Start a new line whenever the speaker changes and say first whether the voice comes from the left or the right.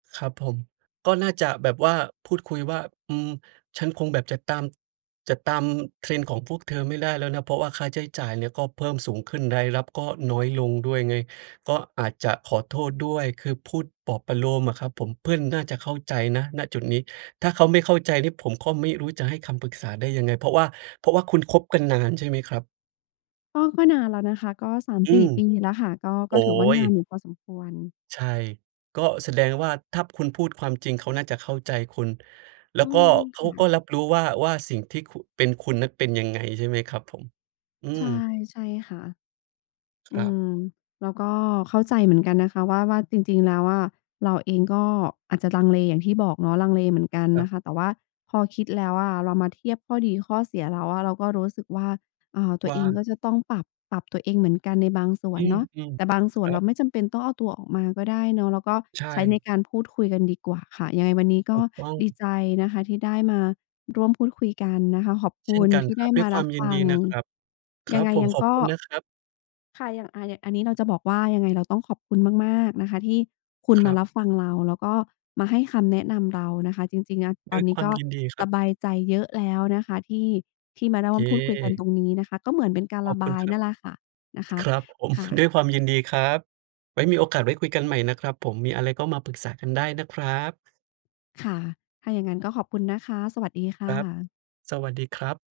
right: ครับผม ก็น่าจะแบบว่าพูดคุยว่า อืม ฉันคงแบบจะตาม จะตาม trend ของพวกเธอไม่ได้แล้วนะ เพราะว่าค่าใช้จ่ายเนี่ยก็เพิ่มสูงขึ้น รายรับก็น้อยลงด้วยไง ก็อาจจะขอโทษด้วย คือพูดปลอบประโลมอะครับผม เพื่อนน่าจะเข้าใจนะ ณ จุดนี้ ถ้าเขาไม่เข้าใจเนี่ย ผมก็ไม่รู้จะให้คำปรึกษาได้ยังไง เพราะว่า เพราะว่าคุณคบกันนานใช่ไหมครับ?
left: ก็ ก็นานแล้วนะคะ ก็ สาม
right: อื
left: สี่
right: ม
left: ปีแล้วค่ะ ก็
right: โ
left: ก
right: อ
left: ็
right: ๊
left: ถือว่าน
right: ย
left: านอยู่พอสมควร
right: ใช่ ก็แสดงว่า ถ้าคุณพูดความจริง เขาน่าจะเข้าใจคุณ แล้
left: อื
right: วก็
left: ม
right: เข
left: ค
right: า
left: ่
right: ก็
left: ะ
right: รับรู้ว่า ว่าสิ่งที่คุณ เป็นคุณนั้นเป็นยังไงใช่ไหมครับผม? อื
left: ใช
right: ม
left: ่ ใช่ค่ะ อื
right: ครับ
left: ม เราก็เข้าใจเหมือนกันนะคะว่า ว่าจริง ๆ แล้วอะ เราเองก็อาจจะลังเลอย่างที่บอกเนาะ ลังเลเหมือนกัน
right: คร
left: น
right: ับ
left: ะคะ แต่ว่าพอคิดแล้วอะ เรามาเทียบข้อดีข้อเสียแล้วอะ เราก็รู้สึกว่า อ่า ตั
right: ว
left: ว
right: ่
left: เองก็
right: า
left: จะต้องปรับ ปรับตัวเองเหมือนกันในบางส่ว
right: อื
left: น
right: ม
left: เนาะ
right: อืม
left: แต่บางส
right: ค
left: ่ว
right: ร
left: น
right: ั
left: เร
right: บ
left: าไม่จำเป็นต้องเอาตัวออกมาก็ได้เนาะ เราก็
right: ใช
left: ใช้ใน
right: ่
left: การพูดคุยกันดีกว่าค่ะ ยังไงวันนี้ก
right: ถ
left: ็
right: ูกต้อ
left: ดี
right: ง
left: ใจนะคะ ที่ได้มาร่วมพูดคุยกันนะคะ ขอบค
right: เช่
left: ุ
right: น
left: ณ
right: กัน
left: ที่
right: ค
left: ไ
right: ร
left: ด
right: ั
left: ้
right: บ ด้
left: ม
right: วย
left: า
right: คว
left: ร
right: า
left: ั
right: ม
left: บ
right: ยิ
left: ฟ
right: น
left: ั
right: ดี
left: ง
right: นะครับ คร
left: ยั
right: ั
left: ง
right: บ
left: ไง
right: ผม
left: ยัง
right: ขอ
left: ก
right: บ
left: ็
right: คุณนะครับ
left: ค่ะ อย่าง อ่า อันนี้เราจะบอกว่า ยังไง เราต้องขอบคุณมาก ๆ นะคะ ที่คุณ
right: คร
left: มา
right: ับ
left: รับฟังเรา แล้วก็มาให้คำแนะนำเรานะคะ จริง ๆ เนี่ย
right: ด
left: ต
right: ้
left: อ
right: ว
left: น
right: ย
left: นี
right: ค
left: ้
right: วา
left: ก
right: ม
left: ็
right: ยินดีค
left: ส
right: รับ
left: บายใจเยอะแล้วนะคะ ที่ ที่มาเริ่
right: เ
left: มพูดคุยกัน
right: ค
left: ตรงนี้นะคะ ก็เหมือนเป็นการ
right: ข
left: ร
right: อบ
left: ะ
right: ค
left: บ
right: ุณ
left: าย
right: ครั
left: น
right: บ
left: ั่นล่ะค่ะ นะคะ
right: ครับ ผม
left: ค่
right: ด้
left: ะ
right: วยความยินดีครับ ไว้มีโอกาสไว้คุยกันใหม่นะครับผม มีอะไรก็มาปรึกษากันได้นะครับ
left: ค่ะ ถ้าอย่างงั้นก็ขอบคุณนะคะ สวัสดีค
right: ค
left: ่
right: รับ
left: ะ
right: สวัสดีครับ